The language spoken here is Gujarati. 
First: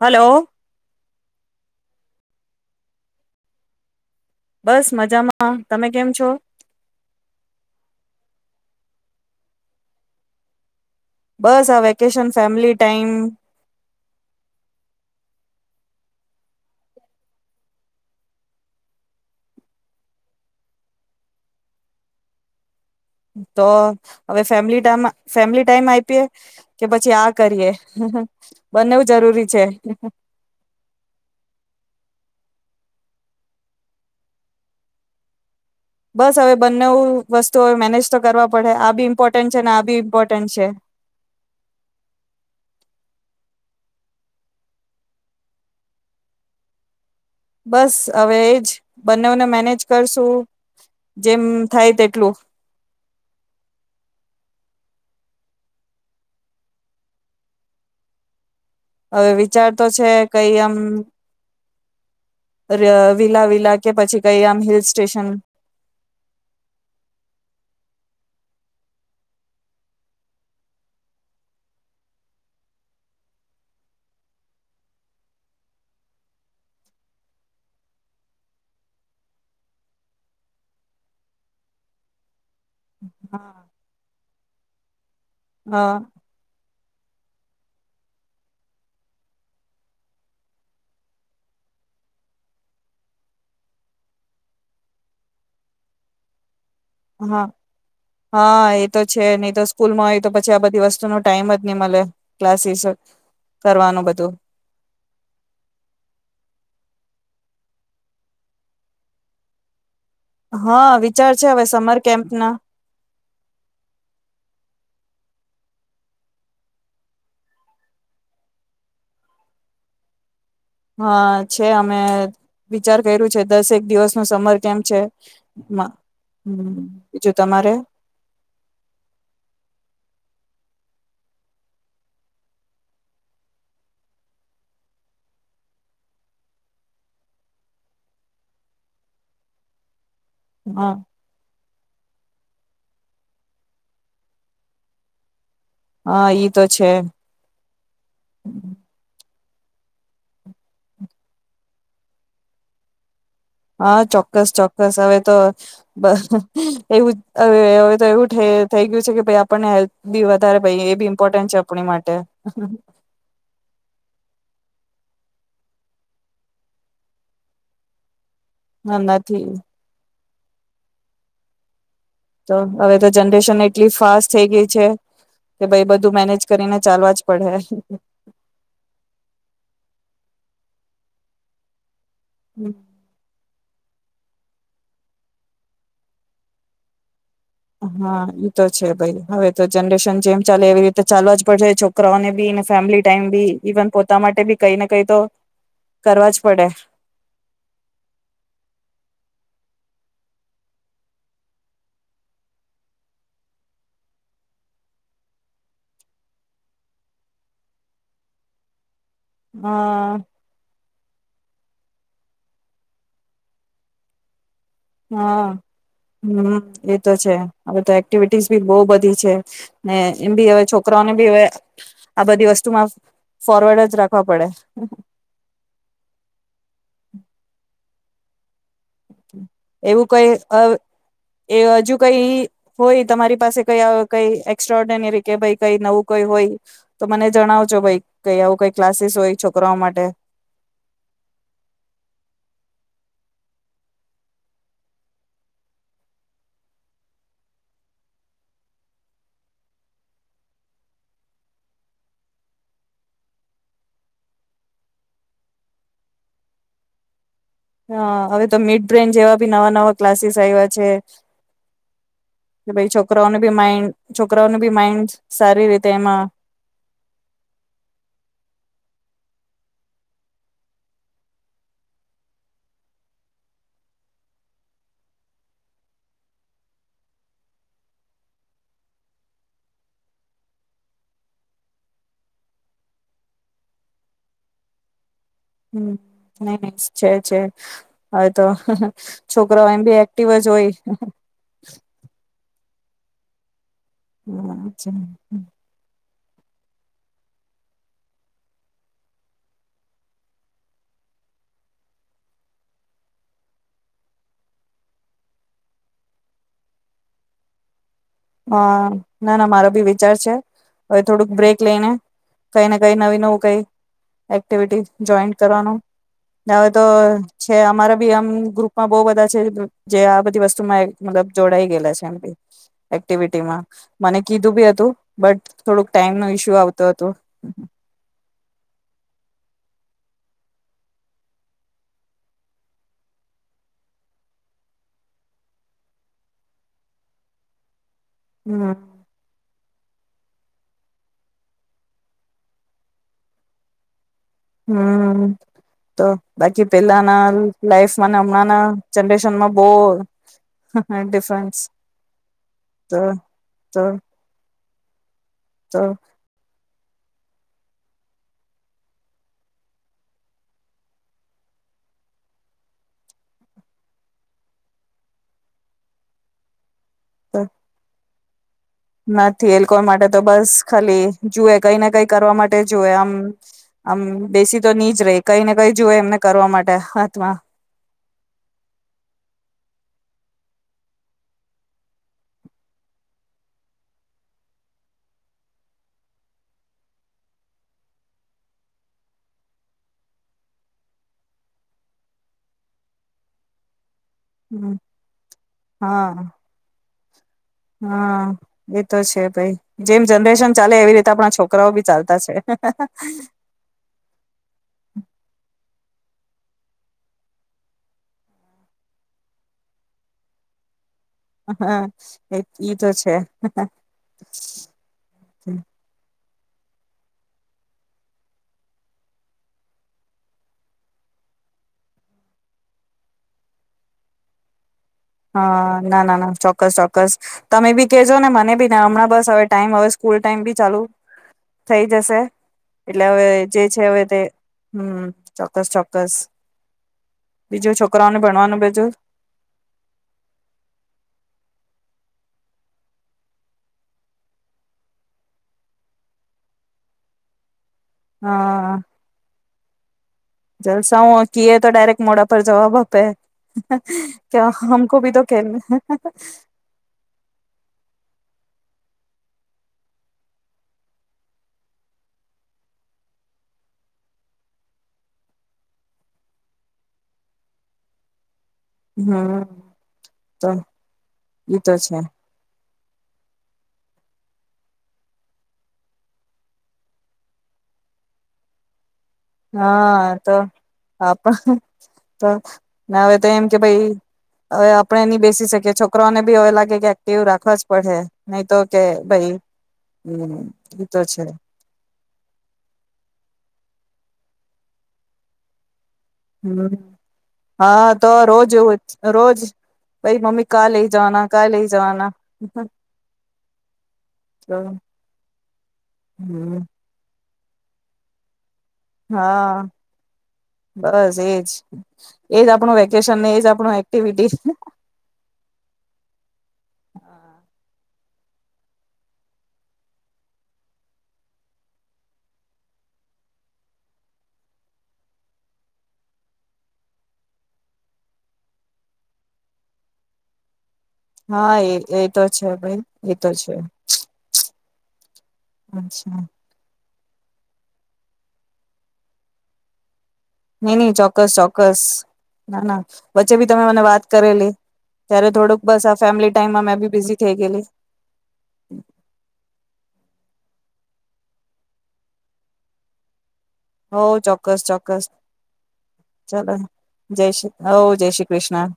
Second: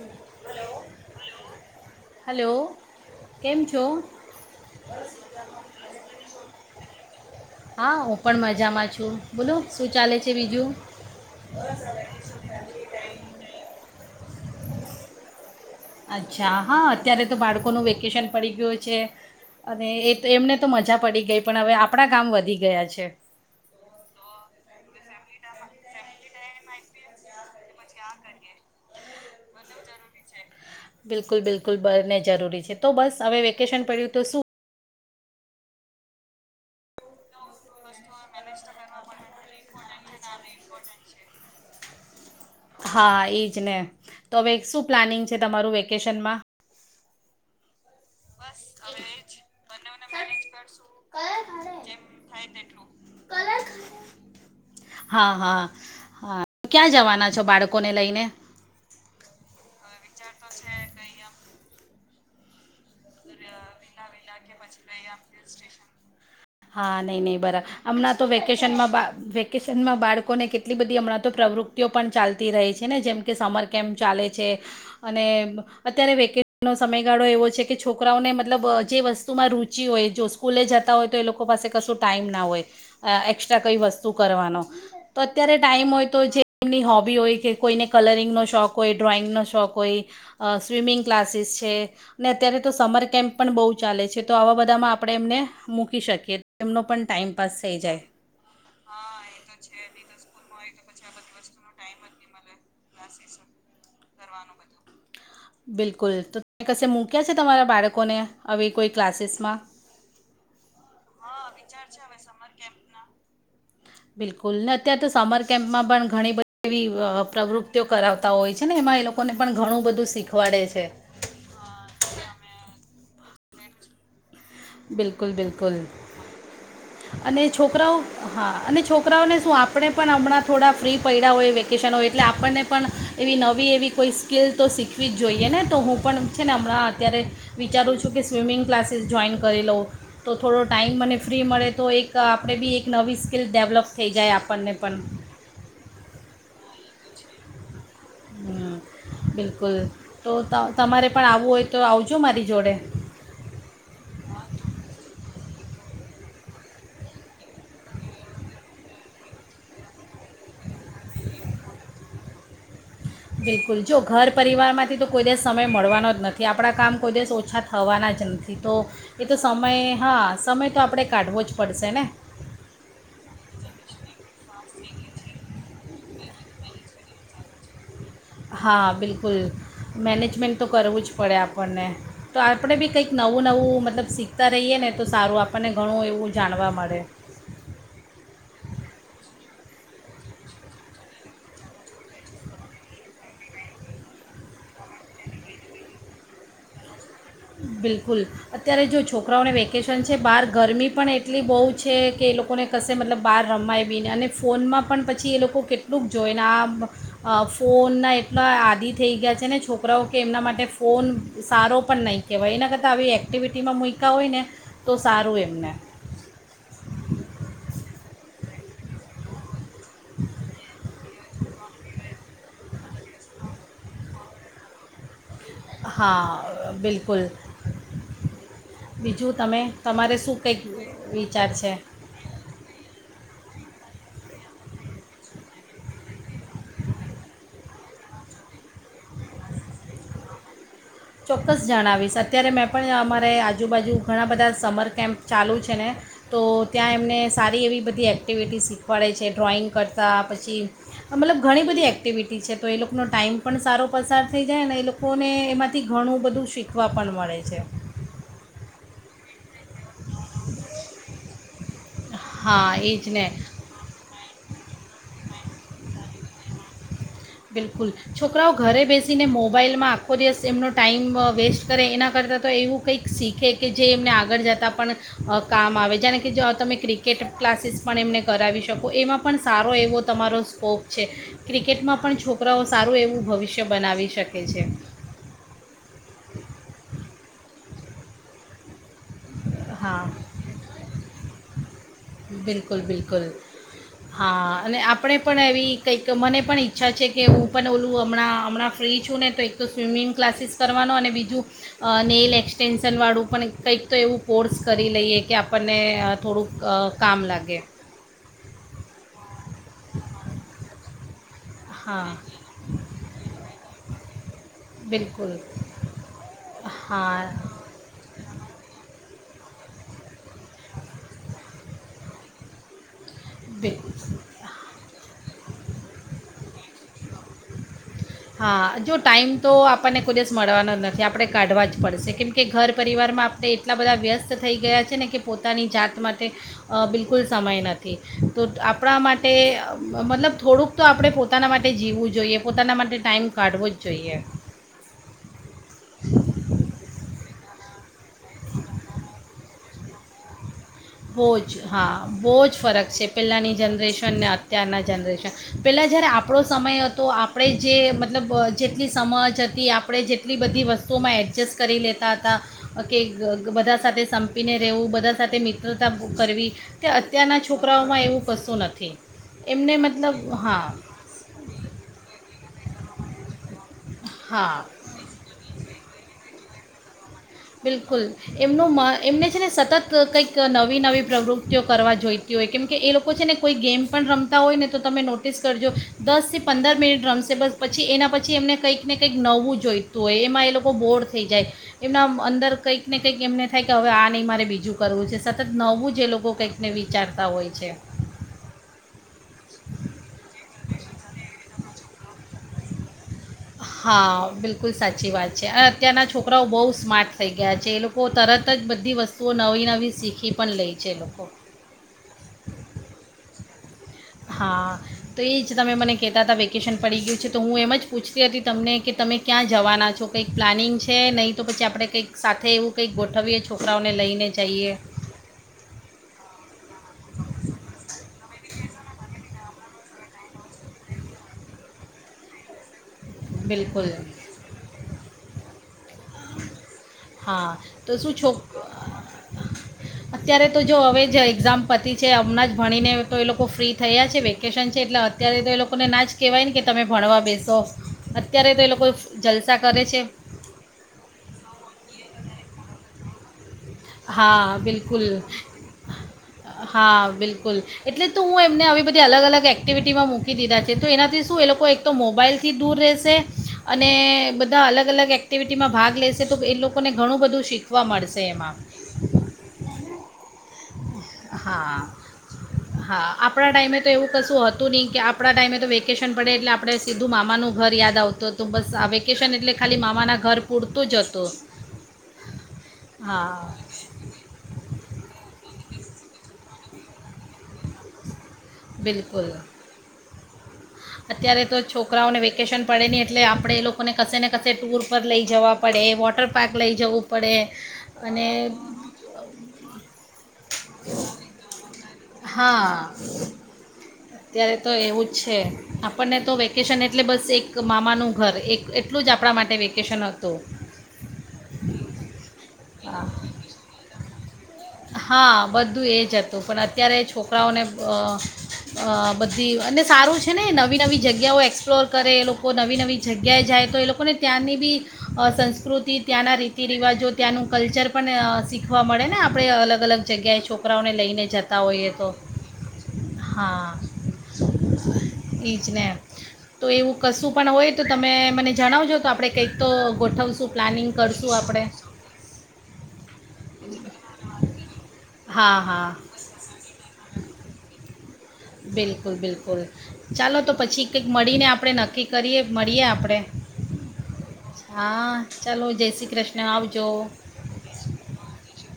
હલો. હલો કેમ છો? બસ મજામાં તમે કેમ છો હા. પણ મજામાં છું બોલો શું ચાલે છે બીજું. બસ. આ વેકેશન, ફેમલી ટાઈમ અચ્છા હા અત્યારે તો બાળકોનું વેકેશન પડી ગયું હોય છે અને એ તો એમને તો મજા પડી ગઈ, પણ હવે આપણા કામ વધી ગયા છે. તો, હવે ફેમિલી ટાઇ ફેમિલી ટાઈમ, આપીએ કે પછી આ કરીએ બંનેવ જરૂરી છે. બિલકુલ બિલકુલ બને જરૂરી છે તો, બસ હવે વેકેશન પડ્યું તો શું? બસ હવે બનેવ વસ્તુઓ મેનેજ તો કરવા પડે, આ બી ઇમ્પોર્ટન્ટ છે ને, આ બી ઇમ્પોર્ટન્ટ છે. હા, એજ ને, તો હવે શું પ્લાનિંગ છે તમારું વેકેશનમાં? બસ અવે બનેવ ને મેનેજ કરશું, જેમ થાય તેટલું. હા હા હા, ક્યાં જવાના છો બાળકો ને લઈને? હવે વિચાર તો છે કઈ આમ વિલા વિલા કે પછી કાઈ આમ હિલ સ્ટેશન. હા નહીં નહીં બરા, હમણાં તો વેકેશનમાં બા વેકેશનમાં બાળકોને કેટલી બધી હમણાં તો પ્રવૃત્તિઓ પણ ચાલતી રહે છે ને, જેમકે સમર કેમ્પ ચાલે છે, અને અત્યારે વેકેશનનો સમયગાળો એવો છે કે છોકરાઓને મતલબ જે વસ્તુમાં રુચિ હોય જો સ્કૂલે જતા હોય તો એ લોકો લોકો પાસે કશું ટાઈમ ના હોય, એકસ્ટ્રા કઈ વસ્તુ કરવાનો. તો અત્યારે ટાઈમ હા હોય તો જેમની હોબ હોય કે કોઈને કલરિંગનો શોખ હોય, ડ્રોઈંગનો શોખ હોય, સ્વિમિંગ ક્લાસીસ છે ને, અત્યારે તો સમર કેમ્પ પણ બહુ ચાલે છે તો આવા બધામાં આપણે એમને મૂકી શકીએ. એમનો પણ હા ટાઈમપાસ થઈ જાય હા એ તો છે ની તો સ્કૂલ માં હોય તો પછી આ બધી વસ્તુ ટાઈમ જ નઈ મળે, ક્લાસીસ કરવાનું બધું. બિલકુલ તો તમે કશે મૂક્યા છે તમારા બાળકોને આવી કોઈ ક્લાસીસમાં? હા વિચાર છે હવે સમર કેમ્પના. બિલકુલ ને અત્યારે તો સમર કેમ્પમાં પણ ઘણી બધી પ્રવૃત્તિઓ કરાવતા હોય છે ને એમાં એ લોકોને પણ ઘણું બધું શીખ હા છે અમે વિચાર કર્યું છે. દસેક દિવસ નો સમર કેમ્પ છે બિલકુલ બિલકુલ માં હમ બીજું અને તમારે છોકરાઓ હા અને છોકરાઓને શું આપણે પણ હમણાં થોડા ફ્રી પયડા હોય વેકેશન હોય એટલે આપણને પણ એવી નવી એવી કોઈ સ્કીલ તો શીખવી જ જોઈએ ને, તો હું પણ છે ને હમણાં અત્યારે વિચારું છું કે સ્વિમિંગ ક્લાસીસ જોઈન કરી લવ તો થોડો હા ટાઈમ મને ફ્રી મળે તો એક આપ આપણે બી એક નવી સ્કીલ ડેવલપ થઈ જાય આપણને પણ હા ઈ તો છે. હમ અ બીલ કુલ તો ત તમારે પણ આવવું હોય તો, આવજો મારી જોડે. હા ચોક્કસ ચોક્કસ હવે તો [unintelligible] એવું હ હવે તો એવું થઈ ગયું છે કે, ભાઈ આપણને હેલ્થ બી વધારે ભાઈ એ બી ઇમ્પોર્ટન્ટ છે આપણી માટે બિલકુલ જો ઘર પરિવારમાંથી તો કોઈ દિવસ સમય મળવાનો જ નથી. આપણા કામ કોઈ દિવસ ઓછા થવાના જ નથી. [unintelligible] તો એ તો નથી સમય હા સમય તો આપણે કાઢવો જ પડશે ને તો હવે તો જનરેશન એટલી ફાસ્ટ થઈ ગઈ છે કે, ભાઈ બધું મેનેજ કરીને ચાલવા જ પડે. હા, બિલકુલ. મેનેજમેન્ટ તો કરવું જ પડે આપણને. તો આપણે બી કંઈક નવું નવું મતલબ શીખતા રહીએ ને તો સારું, આપણને ઘણું એવું જાણવા મળે. હા ઈ તો છે, ભાઈ. હવે તો જનરેશન જેમ ચાલે એવી રીતે ચાલવા જ પડશે. છોકરાઓને બીને, ફેમિલી ટાઈમ બી, ઈવન પોતા માટે બી કઈ ને કઈ તો કરવા જ પડે. બિલકુલ, અત્યારે જો છોકરાઓને વેકેશન છે બહાર ગરમી પણ એટલી બહુ છે કે એ લોકોને કશે મતલબ બહાર રમાય બીને અને ફોનમાં પણ પછી એ લોકો કેટલુંક જોઈને આ અ ફોનના એટલા આદિ થઈ ગયા છે ને છોકરાઓ હા કે એમના માટે ફોન સારો પણ નહીં. કેવાય એના કરતાં આવી એક્ટિવિટીમાં મુયકા હોય ને તો સારું હા એમને હમ એતો છે. હવે તો એક્ટિવિટીઝ બી બહુ બધી છે. ને એમ ભી હવે છોકરાઓને ભી હવે. આ બધી વસ્તુમાં ફોરવર્ડ જ રાખવા પડે. હા બિલકુલ. બીજું તમે એવું તમારે કઈ શું અ કંઈક વિચાર એ છે અજુ કઈ હોય તમારી પાસે કઈ અ કઈ એક્સ્ટ્રાઓર્ડરી કે ભઈ કઈ નવું કઈ હોય તો મને જણાવજો ભઈ કઈ આવું કઈ ક્લાસીસ હોય છોકરાઓ માટે. ચોક્કસ જણાવીશ, અત્યારે મેં પણ અમારે આજુબાજુ ઘણા બધા સમર કેમ્પ ચાલુ છે ને તો ત્યાં એમને સારી એવી બધી એક્ટિવિટી શીખવાડે છે, ડ્રોઈંગ કરતાં પછી મતલબ ઘણી બધી એક્ટિવિટી છે તો એ લોકોનો ટાઈમ પણ સારો પસાર થઈ જાય ને એ લોકોને એમાં થી ઘણું બધું શીખવા પણ મળે છે. હા હવે તો મિડબ્રેન જેવા બી નવા નવા ક્લાસીસ આઈવા છે. કે હા ભાઈ એ જ ને છોકરાઓનું બી માઇન્ડ છોકરાઓનું બી માઇન્ડ સારી રીતે એમાં બિલકુલ છોકરાઓ ઘરે બેસીને મોબાઈલમાં આખો દિવસ એમનો ટાઈઇમ વેસ્ટ કરે એના કરતાં તો એવું કંઈક શીખે કે જે એમને આગળ જતાં પણ કામ આવે. જાણે કે જ તમે ક્રિકેટ ક્લાસીસ પણ એમને કરાવી શકો એમાં પણ સારો એવો તમારો સ્કોપ છે. ક્રિકેટમાં પણ છોકરાઓ સારું એવું ભવિષ્ય બનાવી શકે છે. હમ છે છે હવે તો છોકરા એમ બી હા એક્ટિવ જ હોય. બિલકુલ બિલકુલ હા અને આપણે પણ એવી કઈક કે મને પણ ઈચ્છા છે કે હું પણ ઓલું હમણાં હમણાં ફ્રી છું ને તો એક સ્વિમિંગ ક્લાસીસ કરવાનો અને બીજું નેઇલ એક્સટેન્શનવાળું પણ કંઈક તો એવું કોર્સ કરી લઈએ કે આપણને થોડુંક કામ લાગે. હા ના ના મારો ભી વિચાર છે હવે થોડુંક બ્રેક લઈને હા કઈને કઈ નવી નવું કઈ એક્ટિવિટી બિલકુલ જોઈન્ટ કરવાનું હવે તો હા છે અમારા બી આમ ગ્રુપમાં બો બધા જે રિત જેઆ વસ્તુમાં એક મતલબ જોડાઈ ગેલા છે એમ ભી એક્ટિવિટીમા બિલકુલ મને કીધું બી હતું બટ થોડુંક ટાઈમ નો ઇશ્યુ આવ. તો તો હા જો ટાઈમ તો આપણને કોઈ દિવસ મળવાનો જ નથી આપણે કાઢવા જ પડશે કેમ કે ઘર પરિવારમાં આપણે એટલા બધા વ્યસ્ત થઈ ગયા છે. ને કે પોતાની જાત માટે બિલકુલ સમય નથી. તો હમ આપણા માટે મતલબ થોડુંક તો આપણે પોતાના માટે જીવું જોઈએ પોતાના માટે ટાઈમ કાઢવો જ જોઈએ. હમ તો બાકી પહેલાના લાઈફ હણ હમણાં જરેશન માં બોર. બહુ જ હા બહુ જ ફરક તો છે પેલાની તો જનરેશનને ત્યાના જનરેશન તો પેલા જયારે આપણો સમય હત. તો આપણે જે મતલબ જેટલી સમજ હતી આપણે જેટલી બધી વસ્તુઓમાં એડજસ્ટ કરી લેતા હતા, કે બધા સાથે સંપીને રહેવું બધા સાથે મિત તો ત ઉપ ઉપરવી. કે અત્યારના તો છોકરાઓમાં એવું [unintelligible] નથી એ લોકો એમને કોઈ માટે મતલબ તો બસ હા ખાલી જુએ કઈ ને કઈ કરવા માટે જુવે આમ આમ હા બેસી તો નહી જ ર કઈ ને કઈ જુય એમને કરવા માટે. [unintelligible] બિલકુલ એમનું મ એમને છે ને સતત કંઈક નવી નવી પ્રવૃત્તિઓ કરવા જોઈતી હોય, કેમકે એ લોકો છે ને કોઈ ગેમ પણ રમતા હોય ને તો તમે નોટિસ કરજો દસથી પંદર મિનિટ રમશે બસ, પછી એના પછી એમને કંઈક ને કંઈક નવવું જોઈતું હોય, એમાં એ લોકો બોર થઈ જાય એમના. અંદર કંઈક ને કંઈક એમને થાય કે હવે ની મારે બીજું કરવું છે સતત નવું જે હા લોકો કંઈકને. ચાર. હા એતો છે. ભાઈ જેમ જનરેશન ચાલે એવી રીતે આપણા છોકરાઓ બી ચાલતા છે. હા બિલકુલ સાચી વાત છે અને અત્યારના છોકરાઓ બહુ સ્માર્ટ થઈ ગયા છે એ લોકો તરત જ બધી વસ્તુઓ નવી નવી શીખી પણ લેય છે. હા એ ઈ તો છે. [inaudible] હા તો એજ તમે મને કેતા હતા વેકેશન પડી ગયું છે તો હું એમ જ પૂછતી હતી તમને કે તમે ક્યાં જવાના છો કંઈક પ્લાનિંગ છે, નહીં તો પછી આપણે કંઈક સાથે એવું કંઈક ગોઠવીએ છોકરાઓને લઈને જઈએ. હા ના ના ના ચોક્કસ ચોક્કસ તમે બી કેજો ને મને બી હમણાં બસ હવે ટાઈમ હવે સ્કૂલ ટાઈમ બી ચાલુ થઈ જશે. એટલે હવે જે છે બિલકુલ હવે તે હમ. [unintelligible] ક્કસ હા બીજું તો શું છોકરાઓને છોક ભણવાનું બજું. અત્યારે તો જો હવે જ એક્ઝામ પતી છે હમણાં ભણીને તો એ લોકો ફ્રી થયા છે વેકેશન છે એટલે અત્યારે તો એ લોકોને ના જ કહેવાય ને કે તમે ભણવા બેસો. અત્યારે તો એ હા લોકો જલસા કરે છે. જલસા હું કએ તો ડાયરેક્ટ મોડા પર જવાબ આપે. કે હા હમકો બિલકુલ ભી તો કે હમ હા બિલકુલ એટલે ત હું એમને આવી બધી બધી અલગ અલગ એક્ટિવિટીમાં મૂકી દીધા છે, તો એનાથી શું એ લોકો એક તો મોબાઈલથી દૂર રહેશે અને બધા અલગ અલગ એક્ટિવિટીમાં ભાગ લેશે, તો એ લોકોને ઘણું બધું શીખવા મળશે એમાં. હા ત. એતો હા છે. હા, આપણા ટાઈમે તો એવું કશું હતું નહી કે આપડા ટાઈમે તો વેકેશન પડે એટલે આપણે સીધું મામાનું ઘર યાદ આવતું હતું બસ હવે હા, તો આપ હતું હવે તો હા એમ કે ભાઈ હવે આપણે નહી બેસી શકીએ છો. છોકરોને બી હવે લાગે કે એક્ટિવ રાખવા જ પડહે. નહી તો કે બિલકુલ ભાઈ હમ. એ તો છે અત્યારે તો છોકરાઓને વેકેશન પડે નહી એટલે આપણેે એ લોકોને કશેને કશે ટુર પર લઈ જવા પડે. હૉટ હમ, હા તો અને રોજ રોજ, રોજ પહી મમ્મી કા લઈ જવાના કા લઈ જવાના? હા અત્યારે તો એવું જ છે. આપણને તો હમ વેકેશન એટલે બ બસ એક મામાનું ઘર, એક એટલું જ આપણા માટે હા વેકેશન હતું બસ એજ એજ આપ પણ હા વેકેશન એ જ આપણું આપ એક્ટિવિટીઝ ને હા બધું એજ હતું પણ અત્યારે છોકરાઓને અ અ બધી અને સારું છે ને, નવી નવી જગ્યાઓ એક્સપ્લોર કરે એ લોકો નવી નવી જગ્યાએ જાય તો એ લોકોને ત્યાંની બી અ સંસ્કૃતિ, ત્યાંના રીતિ રિવાજો ત્યાંનું કલ્ચર પણ અ શીખવા મળે ને આપણે આપણે અલગ અલગ જગ્યાએ છો હા એ એ તો છે ભાઈ, એ તો છે. [unintelligible] ઈ જ ને અચ્છા તો એવું કશું પણ હોય તો તમે મને જણાવજો તો આપણે કંઈક તો ગોઠવશું નઈ પ્લાનિંગ નહી, કરશું ચોક્કસ આપણે ચોક્કસ, ના ના. એ બી તમે મને વાત કરેલી. ત્યારે હા થોડુંક બસ હા આ ફેમિલી ટાઈમમાં મેં બી બિઝી થઈ ગયેલી. બિલકુલ બિલકુલ ચાલો તો પછી કંઈક મળીને આપણે નક્કી કરીએ, મળીએ આપણે. હો ચોક્કસ ચોક્કસ હા ચાલો જય શ્રી કૃષ્ણ ચલો, આવજો જય શ્રી, હો જય શ્રી કૃષ્ણ.